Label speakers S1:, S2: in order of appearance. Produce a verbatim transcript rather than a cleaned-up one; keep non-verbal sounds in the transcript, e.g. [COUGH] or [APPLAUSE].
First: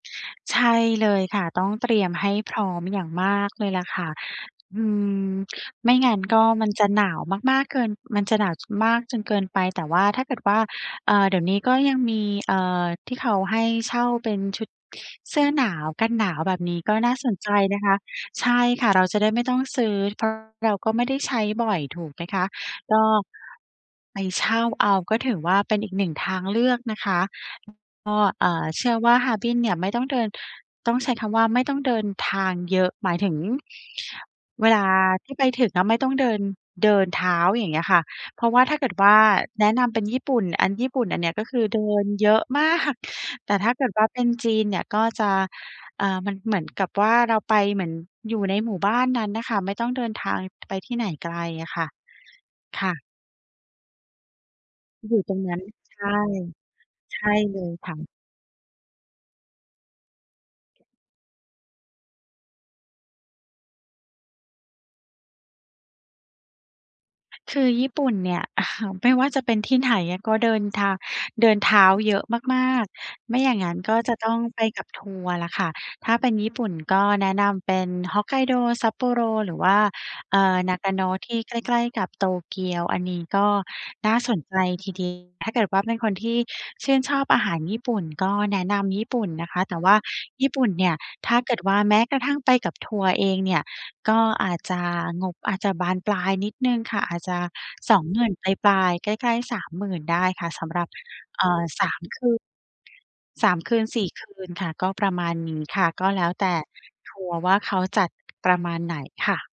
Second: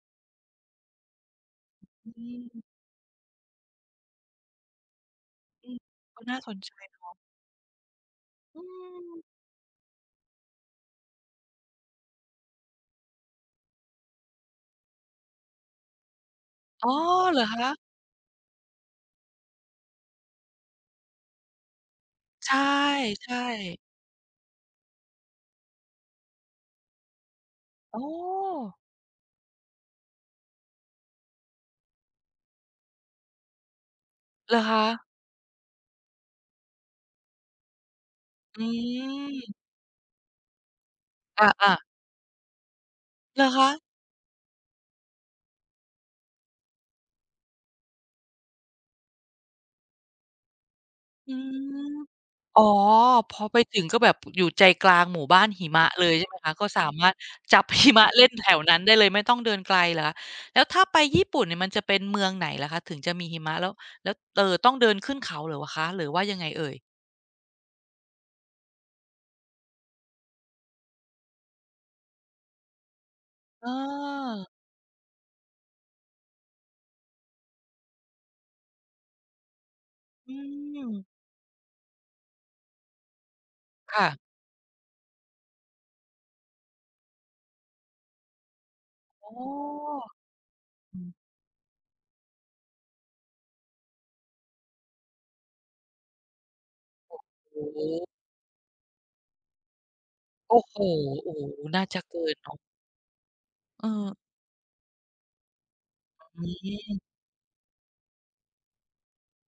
S1: ใช่ เลยค่ะ ต้องเ
S2: อ
S1: ตรียม
S2: อื
S1: ให้ พร
S2: ม
S1: ้อมอย่างมากเลยแหละค่ะ อืม
S2: อืม
S1: ไม่งั้
S2: ก
S1: น
S2: ็น
S1: ก
S2: ่า
S1: ็
S2: สน
S1: ม
S2: ใ
S1: ัน
S2: จ
S1: จะหน
S2: ค
S1: า
S2: ่ะ
S1: วมาก ๆ เกิน มันจะหนาว
S2: อื
S1: จ มากจ
S2: อ
S1: นเกินไป แต่ว่า ถ้าเกิดว่า เอ่อ เดี๋ยวนี้ก็ยังมี เอ่อ ที่เขาให้เช่าเป็นชุดเสื้อหนาว กันหนาวแบบนี้
S2: อ๋
S1: ก
S2: อ
S1: ็น่าสน
S2: เหรอ
S1: ใจ
S2: คะ?
S1: นะคะ ใช่ค่ะ เราจะได้ไม่ต้องซื้อ เพิ่ม เราก็ไม่ได้ใช้บ่อยถูกไหมคะ
S2: ใช
S1: ก็
S2: ่ ๆ
S1: ไปเช่าเอา ก็ถือว่าเป็นอีก หนึ่ง ทางเลือกนะคะ
S2: อ๋อ
S1: ฮ ก็ เอ่อ เชื่อว่าฮาร์บินเนี่ยไม่ต้องเดิน ต้องใช้คำว่าไม่ต้องเดินทางเยอะ หมายถึง
S2: เหรอ
S1: เว
S2: ค
S1: ลา
S2: ะ?
S1: ที่ไปถึงอะไม่ต้องเดิน เดินเท้า อย่างเงี้ยค่ะ เพราะว
S2: อ
S1: ่าถ้าเกิดว่า
S2: ืม
S1: แนะนำเป็นญี่ปุ่น อัน ญี่ปุ่นอันเนี้ยก็คื
S2: อ
S1: อ
S2: า
S1: เดิ
S2: ๆ
S1: นเยอะ มาก
S2: เหรอ
S1: แต่
S2: ค
S1: ถ้
S2: ะ?
S1: าเกิดว่าเป็นจีนเนี่ย ก็จะ อ่า มันเหมือนกับว่าเราไปเหมือนอยู่ในหมู่บ้านนั้นน่ะค่ะ ไม่ต้องเดินทาง ไปที่ไหนไก
S2: อื
S1: ลอะค่ะ
S2: ม อ๋อ
S1: ค่ะ
S2: พอไปถึงก็แบบอยู่ใจกลาง
S1: อยู
S2: หม
S1: ่
S2: ู่
S1: ตร
S2: บ
S1: ง
S2: ้าน
S1: นั้น
S2: หิมะ
S1: ใช
S2: เล
S1: ่
S2: ยใช่ไหมคะ ก็สามารถ
S1: ใช่เ
S2: จ
S1: ล
S2: ับ
S1: ย
S2: ห
S1: ค
S2: ิ
S1: ่ะ
S2: มะ เล่นแถวนั้นได้เลยไม่ต้องเดินไกลเหรอคะ แล้วถ้าไป ญี่ปุ่นเนี่ยมันจะเป็นเมืองไหนเหรอคะถึงจะมีหิมะ แล้ว แล้ว เอ่อ ต้องเดินขึ้นเขาเหรอ ว คะ หรือว่ายังไงเอ่ย?
S1: คือญี่ปุ่นเนี่ย [CHUCKLES] ไม่ว่าจะเป็นที่ไหนอะ ก็เดินทาง เดินเท้า เยอะมาก ๆ ไม่ อย่างงั้น ก็จะต้อง
S2: เออ
S1: ไปกับทัวร์แหละค่ะ ถ้าเป็นญี่ปุ่น ก็แนะนำเป็น Hokkaido Sapporo หรือว่า
S2: อื
S1: เอ่อ
S2: ม
S1: Nagano ที่ใกล้ ๆ กับ โตเกียวอันนี้ ก็
S2: ค่
S1: น
S2: ะ
S1: ่าสนใจที เดียว ถ้าเกิดว่าเป็นคนที่ชื่นชอบอาหาร ญี่ปุ่น ก็แนะนำญี่ปุ
S2: อ
S1: ่น
S2: ๋อ
S1: นะคะ แต่ว่าญี่ปุ่นเนี่
S2: อ
S1: ย
S2: ืม
S1: ถ้าเกิดว่าแม้กระทั่งไปกับ ทัวร์เองเนี่ย ก็อาจจะ งบอาจจะบานปลายนิดหนึ่งค่ะ อาจจะ
S2: โอ้โ
S1: สอง
S2: ฮ!
S1: หมื่น ปลาย ๆ ใกล้ ๆ สามหมื่น ได้ค่ะ
S2: โอ้
S1: สำ
S2: โฮ!
S1: หรับ
S2: โอ้โ
S1: เ
S2: ฮ
S1: อ่อ
S2: น่าจะเกินเนาะ
S1: สาม คืน สาม คื
S2: เ
S1: น สี่
S2: ออ
S1: คืนค่ะ ก็ประมาณนี้ค่ะ ก็แล้ว
S2: อื
S1: แต่
S2: ม
S1: ทัวร์ว่าเขาจัด ประมาณไหนค่ะ